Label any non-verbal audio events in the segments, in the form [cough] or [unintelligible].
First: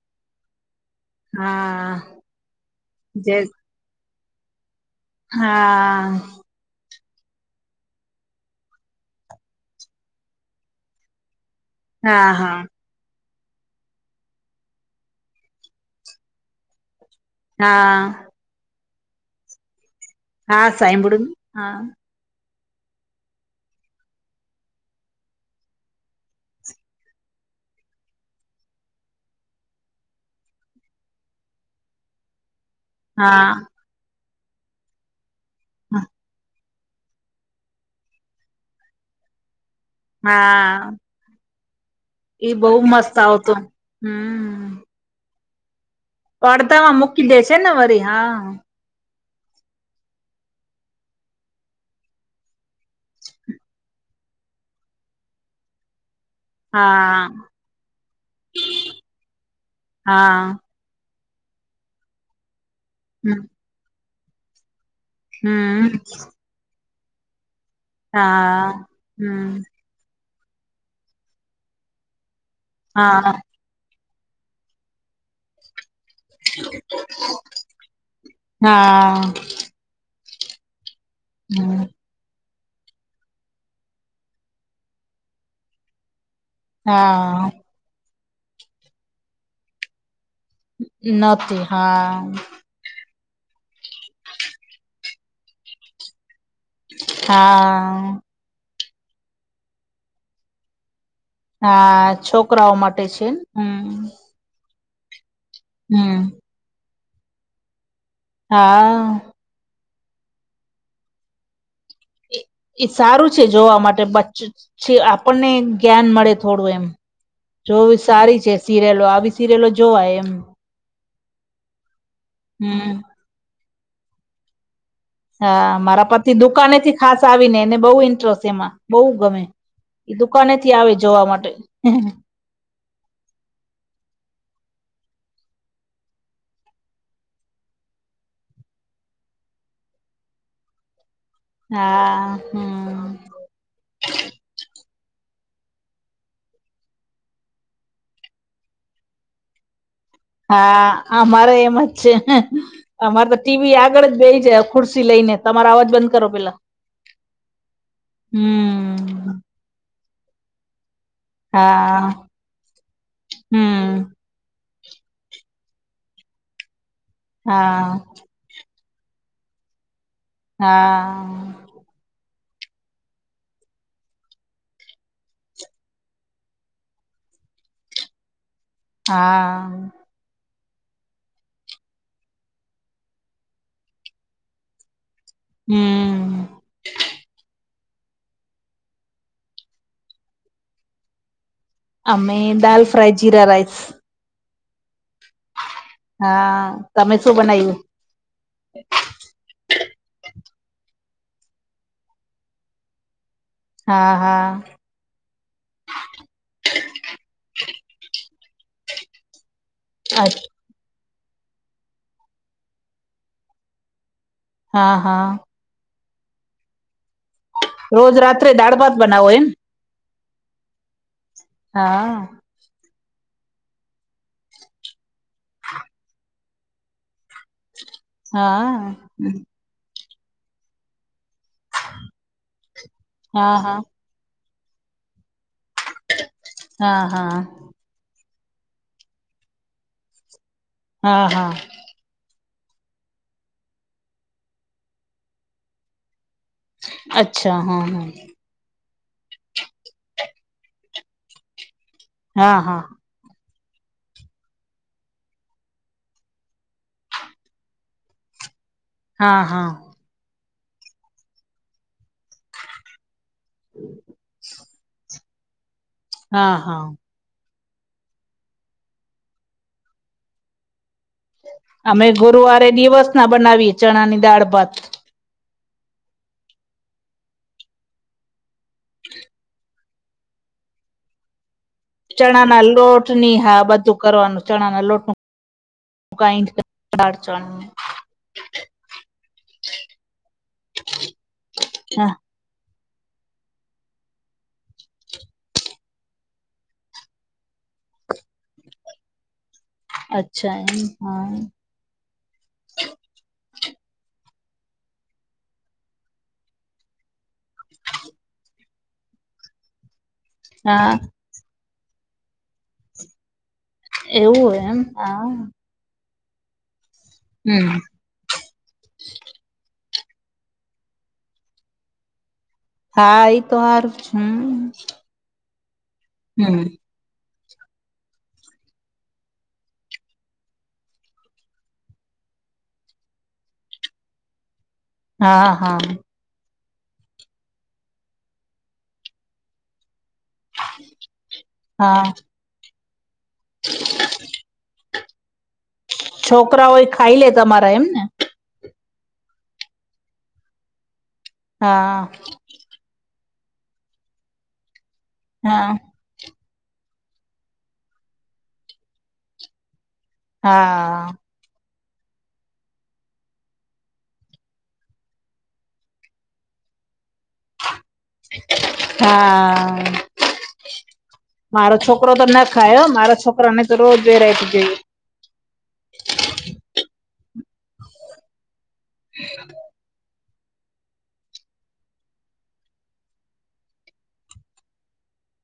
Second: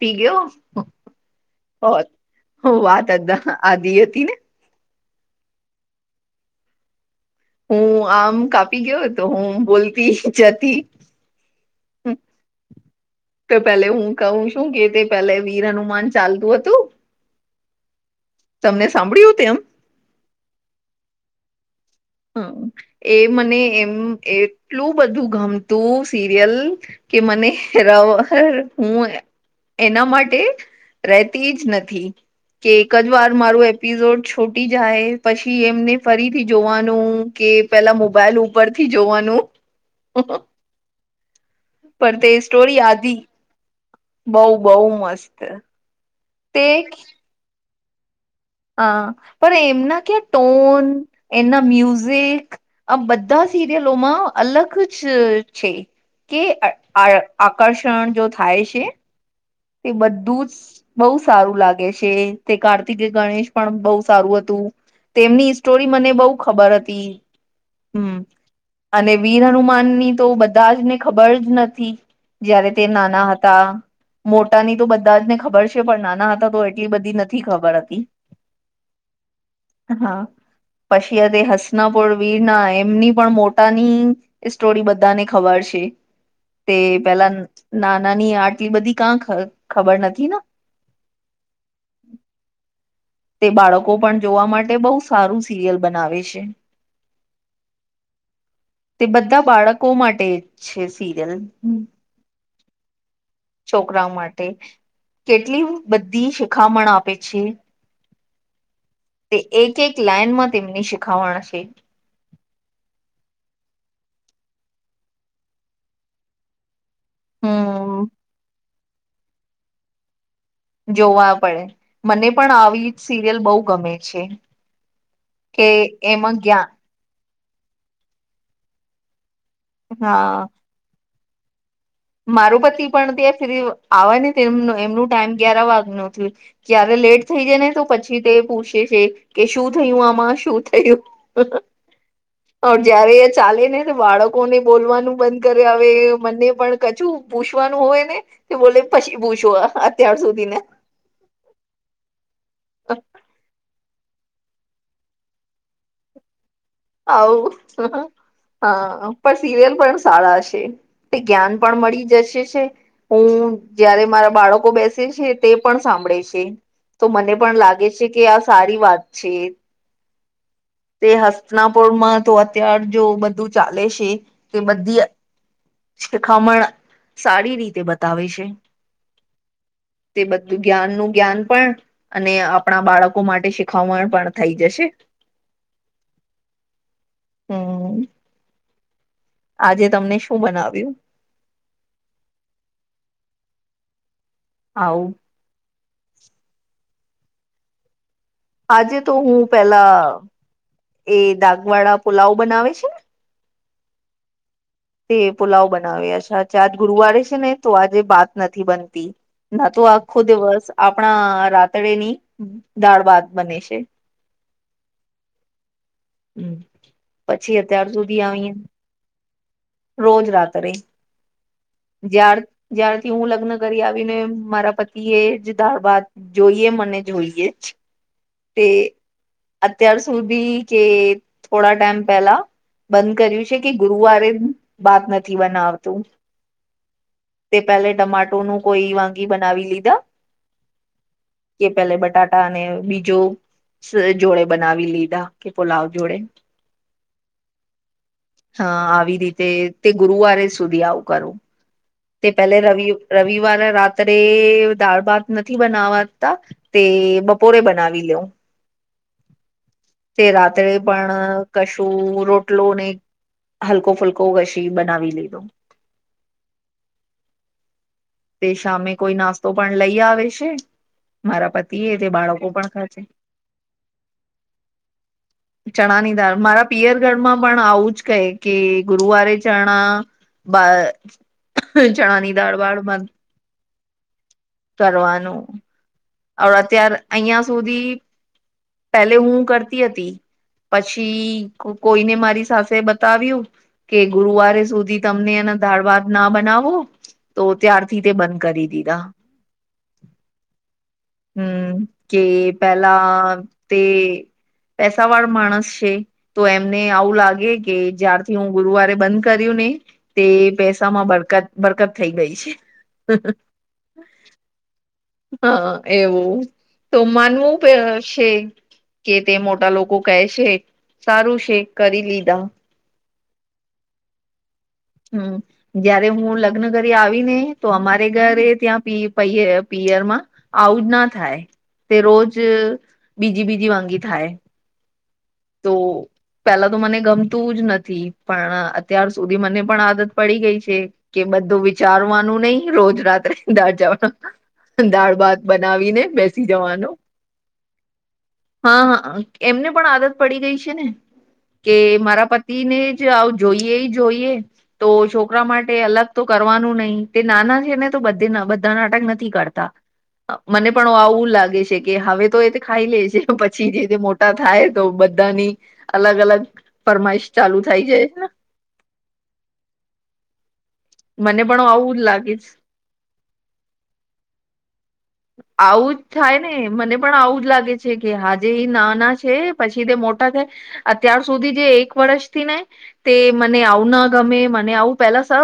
પી ગયો, હા જે [unintelligible] આધી હતી ને હા. હું, આમ કાપી ગયો હતો હું બોલતી જતી હા હા તો પેલે હું કહું છું કે તે પેલે વીર હનુમાન ચાલતું હતું હા તમને સાંભળ્યું હત એમ હા સાઈબુડું હા હમ એ મને એમ એટલું બધું ગમતું સિરિયલ કે મને રવો હું એના માટે રહેતી જ નથી કે એક જ વાર હા મારું એપિસોડ છોટી જાય પછી એમને ફરીથી જોવાનું કે પેલા મોબાઈલ ઉપર થી જોવાનું હા પણ તે ઈ બહુ સ્ટોરી મસ્ત આધી આવતો બઉ બહ મસ્ત તે પડતામાં મૂકી દે છે ને વરી હા હ પણ એમના ક્યાં ટોન, એમના મ્યુઝિક આ બધા સિરિયલોમાં અલગ જ છે. કે આ હા આકર્ષણ જો થાય છે.? તે બધું જ હા બહુ સારું લાગે છે તે કાર્તિકે હમ ગણેશ પણ બહ સારું હતું તેમની સ્ટોરી હમ મને બહુ ખબર હતી. હમ હા અને વીર હમ હનુમાન ની તો બધા જ ને ખબર જ નથી જયારે તે નાના હા હતા.? મોટાની તો બધા જને ખબર છે પણ નાના તો એટલી બધી નથી ખબર હતી હા હા, પછી તે હમ હસનાપુર વીરના એમની પણ મો પોતાની સ્ટોરી બધાને ખબર છે તે પેલા હા ના નાની આટલી બધી કાં ખબર નથીના નથી હા તે બાળકો પણ જોવા માટે બહુ સારું સિરિયલ બનાવે છે. હા [unintelligible] તે બધા બાળકો માટે છે સીરિયલ હા છોકરાઓ માટે છે. હમ છોકરાઓ માટે કેટલી હમ બધી શિખામણ આપે છે. હા તે એક એક લાઈનમાં તેમની શીખાવાણ છે એ સારું છે જોવા માટે બચ્ચ છે આપણને જ્ઞાન મળે થોડું એમ. જોવી હમ સારી છે સિરિયલો આવી સિરિયલો જોવાય એમ. જોવા પડે મને પણ હમ આવી સિરિયલ બહુ ગમે છે. કે હા મારા પતિ એમાં જ્ઞાન દુકાનેથી ખાસ આવી ને એને બહુ ઇન્ટરેસ્ટ એમાં બહુ ગમે એ દુકાન આવે જોવા માટે માર પતિ પણ ત્યાં ફ્રિ આવે હ એ એમનું ટાઈમ ગ્યાર વાગે નુ છે. ક્યારે લેટ થઈ જાય ને તો, પછી તે પૂછે છે કે શું થયું? આમાં શું થયું.? હા ઓર હમ જાવે ચાલે ને બાળકોને બોલવાનું બંધ કરે આવે મને પણ કચું પૂછવાનું હોય ને કે બોલે પછી પૂછવા? હા અમારે એમ જ છે ને અમારે તો ઈ ટીવી આગળ જ બેહી જાય ખુરશી લઈને તમારો અવાજ બંધ કરો પેલા આવું હા, હમ પણ સિરિયલ પણ સારા શે. તે જ્ઞાન પણ મળી હા જશે છે. હું હમ જયારે મારા બાળકો બેસે છે. તે પણ સાંભળે છે તો મને પણ હા લાગે છે કે આ સારી વાત છે. હા નાપોરમાં તો અત્યાર જો બધું ચાલે છે કે બધી શિખામણ સારી રીતે બતાવે છે. હા તે બધું જ્ઞાન નું જ્ઞાન પણ અને આપણા બાળકો માટે શીખવણ પણ થઈ જશે. હમ હમ આજે તમને શું બનાવ્યું આમે ડાલ ફ્રાય જીરા રાઈસ આવ હા તમે શું બનાવ્યું આજે તો હું પેલા એ દાગ વાળા પુલાવ બનાવે છે ને હા હા તે પુલાવ બનાવે આજ ગુરુવારે છે ને તો આજે બાત નથી બનતી ના તો આખો અચ દિવસ આપણા રાતડેની દાળ બાત બને છે હા હા હમ પછી અત્યાર રોજ સુધી રાત્રે આવીયા દાળ ભાત બનાવો એમ રોજ રાત્રે હા જ્યાર જ્યારથી હું લગ્ન કરી આવીને મારા પતિ એ જે દાળ ભાત જોઈએ મને જોઈએ જ તે હા અત્યાર સુધી કે થોડા ટાઈમ પેલા બંધ કર્યું હા છે કે હા ગુરુવારે બાત નથી બનાવતું હા હા કાલે ટમાટો નું કોઈ વાગી બનાવી લીધા હા હા કે પેલે બટા ટાને બીજો જોડે બનાવી લીધા કે પુલાવ જોડે અચ્છા હા હા હા આવી રીતે તે ગુરુવારે સુધી આવું કરું તે પેલે હા હા હા રવિ રવિવારે રાત્રે દાળ ભાત નથી બનાવાતા તે બપોરે બનાવી લઉ હા હા તે રાત્રે પણ કશું રોટલો ને હલકો ફુલ કોવસી બનાવી લીધો હા હા તે સામે કોઈ નાસ્તો પણ લઈ આવે છે મારા પતિ એ અમે તે બાળકો ગુરુવારે પણ ખાય છે દિવસ ના બનાવીએ ચણા ની દાળ ભાત ચણાનીદાળ મારા પિયરઘરમાં પણ આવું જ કહે કે ગુરુવારે ચણા બા ચણાની ચણા દાળ ના વાળ લોટ બંધ ની હા બધું કરવાનું ચણા ના લોટ નું કરવાનું કાઈન્ડ અત્યાર દાળ અહીંયા ચણા સુધી પેલે હું કરતી હતી પછી હા કોઈને મારી સાથે બતાવ્યું કે ગુરુવારે સુધી તમને એના દાળ ભાત ના બનાવો તો ત્યારથી તે બંધ કરી દીધા અચ્છા એમ હા હમ કે પેલા તે પેસા વાળ માણસ છે તો એમને આવું લાગ કેકે જ્યારથી હું ગુરુવારે બંધ કર્યું નઈ તે હા પૈસામાં બરકત બરકત થઈ ગઈ છે એવું હોય એમ હા એવું તો માનવું ક હમ. છે કે તે મોટા લોકો કે છે સારું છે કરી લીધા હા ઈ તો હારું હમ હમ જયારે હું હમ. લગ્ન કર આવી ને તો અમારે ઘરે ત્યાં પિયરમાં આવું જ ના થાય. તે રોજ બીજી બીજી વાંગી થાય. હા તો હા પેલા તો મને ગમતું જ નથી. પણ અત્યાર સુધી મને. પણ આદત પડી ગઈ છે. કે બધું હા વિચારવાનું નહી રોજ રાત. દાળ જવાનું દાળ ભાત બનાવીને, બેસી છોકરાઓ એ જવાનું. ખાઈ લે તમારા એમને હા હા! એમને પણ આદત પડી ગઈ છે ને. કે હા મારા પ. ને જ આવ જોઈએ જોઈએ. તો છોકરા માટે હા અલગ. તો કરવાનું નહી. તે નાના છે ને. તો બધ બધા નાટક નથી કરતા. મને પણ હા આવું લાગે છે કે હવે. તો એ ખાઈ લે છે. પછી જે તે મોટા થાય તો બધાની અલગ અલગ. ફરમાઈશ ચાલુ થઈ જાય ને. હા! મને પણ મારો આવું જ છોકરો તો લાગે છે ના ખાય. મારા છોકરા ને તો રોજ વેરાયટી જોઈ. આવું જ થાય ને. મને પણ આવું જ લાગે છે. કે હજે એ નાના છે. પછી તે મોટ. અત્યાર સુધી જે એક વર્ષથી ને. તે મને આવું ના ગમે, મને આવું પેલા સ.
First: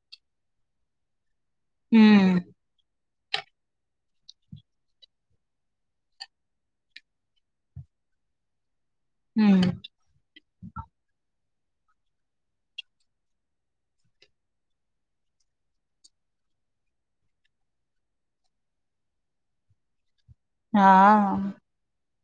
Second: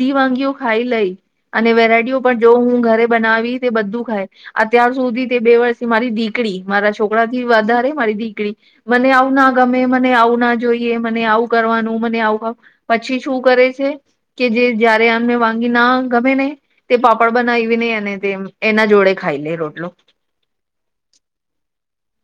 ધી વાનગીઓ ખાઈ લઈ. અને વેરાયટીઓ હમ પણ જો હું ઘરે બનાવી તે, બધું ખાય. અત્યાર સુધી તે બે વર્ષથી મારી દીકરી, મારા છોકરા થી વધારે મારી દીકરી. મને આવું ના હમ ગમે, મને આવું ના જોઈ. મને આવું કરવાનું. મ આવું પછી શું કરે છે, કે જે. જ્યારે આનમે વાગી ના ગમે ને. તે પાપડ બનાવીવી નહી અને તે, એના જોડે ખાઈ લે રોટલો. હા!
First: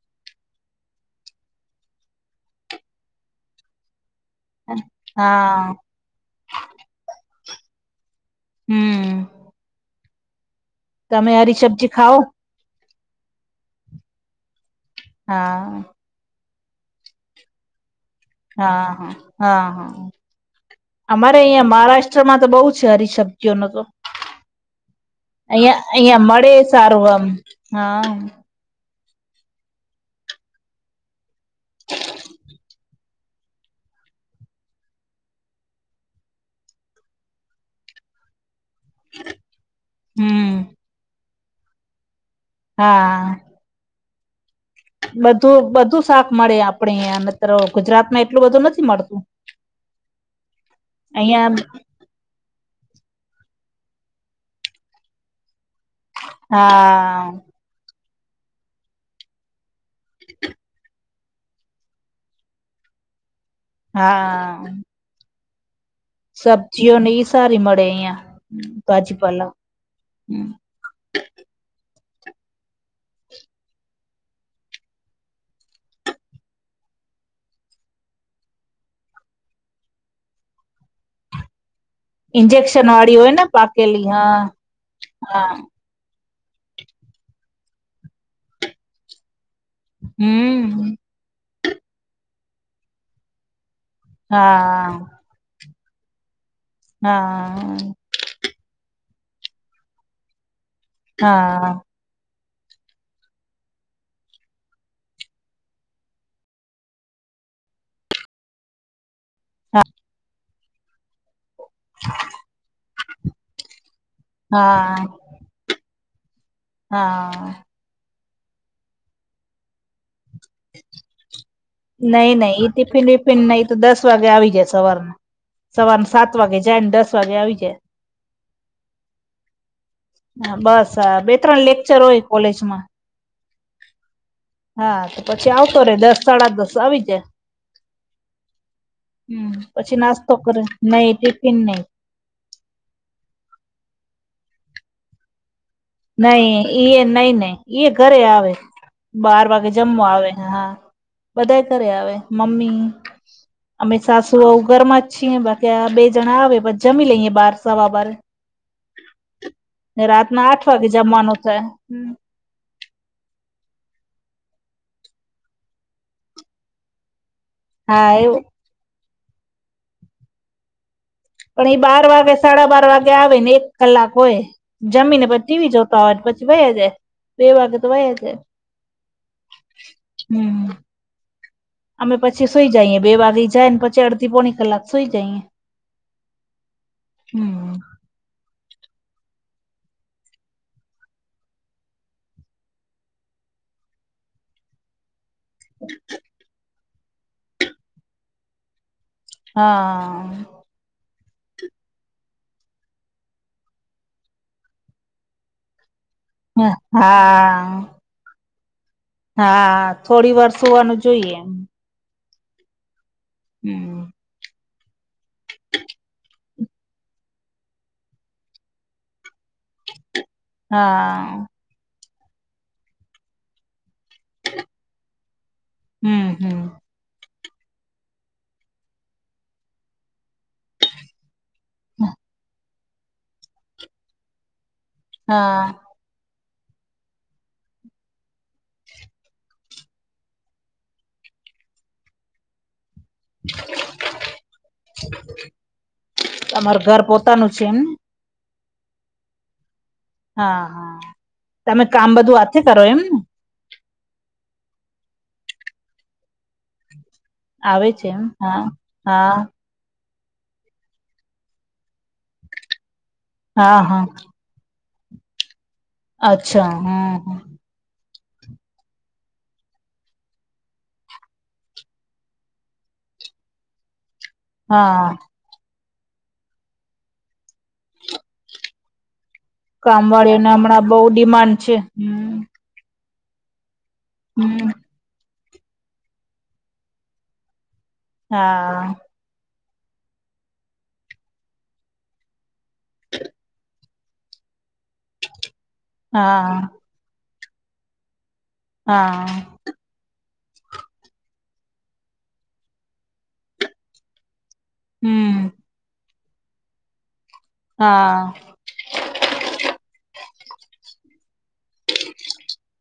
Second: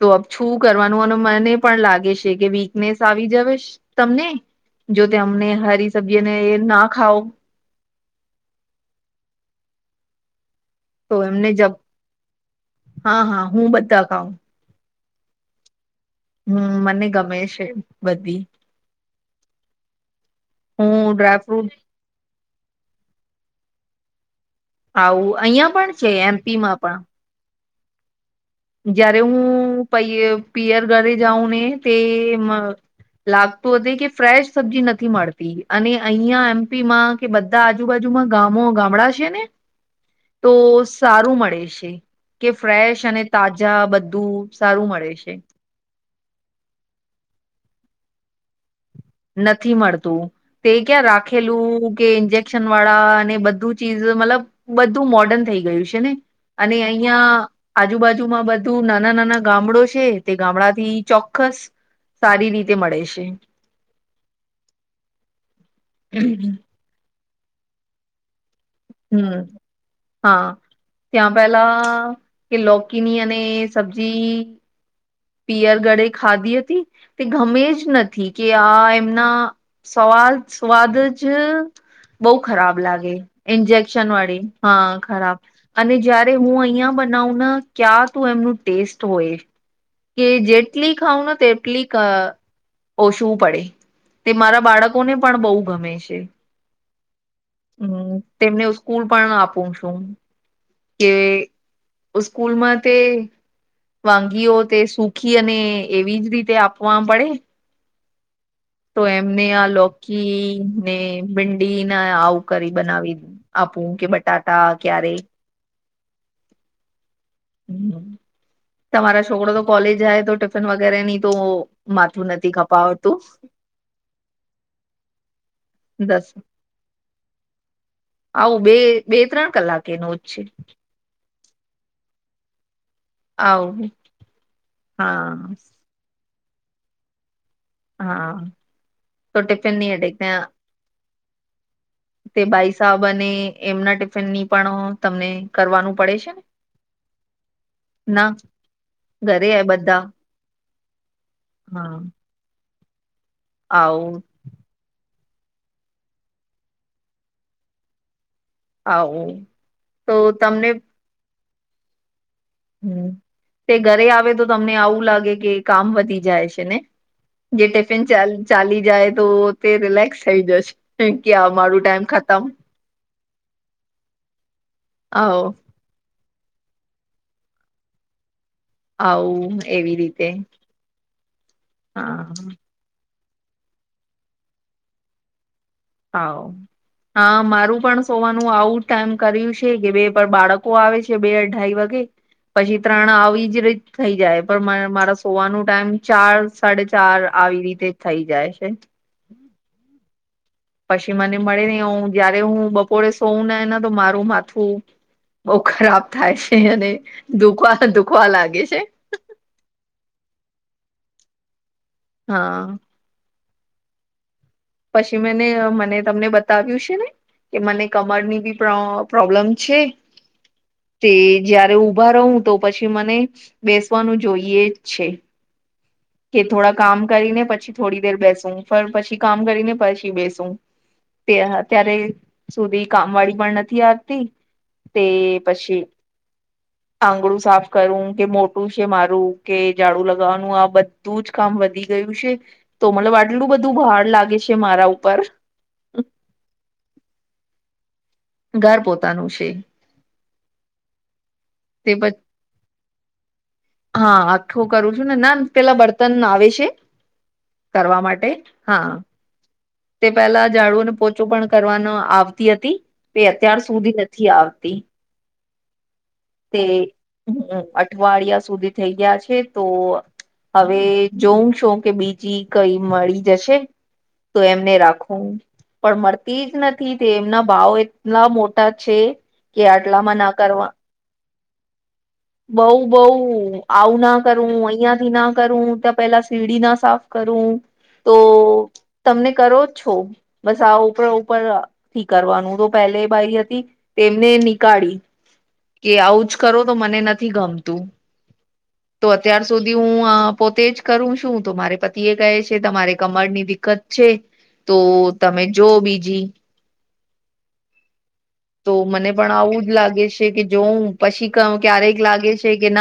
તો છું કરવાનું, અને મને પણ લાગે છે. કે વીકનેસ આવી જવે. તમને જો તે, અમને હા હરી સબ્જી અને ના ખાવ. હમ! તો તમે એમને હરી જબ. સબ્જી ખાઓ હા હા હું બધા ખાઉં. હા! હમ! મને ગમે છે બધી. હા હા હા હા! હું અમારે અહિયાં ડ્રાયફ્રૂટ મહારાષ્ટ્ર. કછરમાં તો બહુ છે. હરી સબ્જીઓનો તો. આવું અહિયાં પણ છે અહિયાં મળે એમપીમાં સારું પણ આમ હા. જયારે હું પ પિયર ઘરે જાઉં ને, તે. લાગતું હત કે ફ્રેશ સબ્જી નથી મળતી. અને અહિયાં એમપીમાં કે બધ. આજુબાજુમાં ગામો ગ. ને તો હમ સારું મળે છે. કે ફ્રેશ અને. હા તાજા બધું સારું મળે છે. બધું બધું. શાક મળે. આપણેે મ ગુજરાત માં એટલું બધું નથી મળતું. નથી મળતું. તે ક્યાં અહિયાં રાખેલું. કે ઇન્જેક્શન વાળા અને બધું ચીઝ મતલબ બધું મોર્ડર્ન થઇ ગયું છે. ને અને હા અહિયાં. આજુબાજુમાં બધું નાના નાના ગામડો છે. તે ગામડા થી ચોક્કસ. સારી રીતે મળે છે. હા! હમ સબ્જીઓ ને સારી મળેયા. હમ હા. ત્યાં પેલા કે લોકીની અને સબ્જી. પિયર ગળે ખાધી હતી તે ગમે જ નથી કે આ એમના. સવાદ સ્વાદ જ બઉ ખરાબ ઇન્જેક્શન લાગે વાળી હોય ને પાકેલી ઇન્જેકશન હા વાળી હા ખરાબ. હા અને જયારે હું અહિયાં બનાવ ક્યાં તું એમનું ટેસ્ટ હોય. કે જેટલી હમ ખાવ ને તેટલી ઓછવું પડે તે મારા હા બાળકોને પણ બહ ગમે છે હા હમ તેમને હ સ્કૂલ પણ આપું છું કે હા સ્કૂલમાં તે વાનગીઓ તે સુખી અને એવી જ રીતે આપવા પડે તો એમને આ લોકી ને ભિંડીને આવું કરી બનાવી આપું કે બટાટા હા ક્યારે હા હ તમારા છોકરો તો કોલેજ જાય તો ટિફિન વગેરે ની તો માથું નઈ નથી નઈ ઈ ટિફિન ખપાવતું વિીફિન નઈ તો દસ વાગે આવી જાય સવારમાં સવારને દસ સાત વાગે જાય ને દસ વાગે આવી જાય આવું બે બે ત્રણ કલાક હા બસ હા બે ત્રણ લેક્ચર હોય કોલેજમાં આવું હા તો પછી આવતો રહે દસ સાડા દસ આવી જાય હા તો હમ ટિફિન ની પછી અટેક નાસ્તો કરે નહી ટિફિન નહીિ તે બાઈ સાબ અને એમના ટિફિનની પણ તમને કરવાનું પડે છે નઈ નઈ નહ ઈ ને ઘરે ના આવે બાર ઘરે વાગે બધા જમવા આવે હા બધા કરે હા આવે મમ્મી અમિત આવું સાસ ું ઘર માં જ છીએ બાકી બે જણા આવે પછ જમી લઈએ બાર સવા બાર હ તો તમને જમાનતા હમ હમ તે ઘરે આવે તો તમને આવું લાગે કે કામ વધી જાય છે ને જે ટિફિન હા એવું ચાલી જાય તો તે રિલેક્સ થઈ જશે પણ એ મારું બાર ટાઈમ વાગે ખતમ સાડા બાર વાગે આવે ને એક કલાક હોય જમીને પ આવો ટીવી જો પ પછી વહ્યા જાય બે વાગે તો વહ્યા જાય આવું એવી રીતે હમ અમે પછી સુઈ જઈએ બે વાગી જાય ને પછી અડધી પોણી કલાક સુઈ જઈએ હા હા હમ. મારું પણ સોવાનું આવું ટાઈમ કર્યું છે કે બે બાળકો આવે છે બે અઢાઈ વાગે પછી ત્રણ આવી જ રીત થઈ જાય પણ મારા સોવાનું ટાઈમ ચાર સાડે ચાર આવી રીતે થઈ જાય છે હા પછી મને મળે નહી હ જયારે હું બપોરે સોવં ને તો મારું માથું બઉ ખરાબ થાય છે અને હા દુખવા દુખવા લાગે છે હા થોડી વારષ હોવાનું જોઈએ એમ હા હમ પછી મેને મને તમને બતાવ્યું છે ને કે મને કમર ની બીો પ્રોબ્લમ છે તે હા જયારે ઉઊભા રહું તો પછી મને બેસવાનું જોઈએ જ છે હમ કે હમ થોડા કામ કરીને પછી થોડી દેર બેસુ પછી કામ કરીને પછી બેસુ અત્યારે સુધી કામ વાળી પણ નથી આવતી તે હા પછી આંગળું સાફ કરવું કે મોટું છે મારું કે ઝાડું લગાવવાનું, આ બધુ બધું જ કામ વધી ગયું છે તો મતલબ આટલું બધું ભાર લાગે છે મારા ઉપર. તમારે ઘર પોતાનું છે એમ? ઘર પોતાનું છે. હા હા તમે તે પ કામ બધું હાથથી કરો એમને હા આખું કરું છું ને ના પેલા બર્તન આવે છે. આવે કરવા છે એમ માટે હા હા તે પેલા ઝાડુ ને પોછું પણ કરવા આવતી હતી એ અત્યાર હા સુધી હા નથી આવતી. તે અચ્છા હમ અઠવાડિયા સુધી થઈ ગયા છે તો હવે જોઉં શું કે બીજી કોઈ મળી જશે.? તો એમને હા રાખું પણ મળતી જ નથી તે એમના ભાવ એટલા મોટા છે કે આટલા માં ના કામવાળીઓને કરવા હમણાં બહુ ડીમાન્ડ છે. બઉ બઉ આવું ના કરું હમ અહિયાં ના કરું ત્યાં પેલા સીડી ના સાફ કરું. તો હા તમને કરો જ છો બસ આ ઉપર ઉપર થી કરવાનું તો પેલે બાઈ હતી તેમને નીકાળી કે આવુંજ હા કરો તો મને નથી ગમતું. તો હા અત્યાર સુધી હું પોતે જ કરું શું તો મારે પતિ એ કહે છે તમારે કમર ની દિકકત છે. તો હમ તમે જો બીજી હા! તો મને પણ આવું જ લાગે છે કે જોઉં પછી ક્યારેક લાગે છે કે ના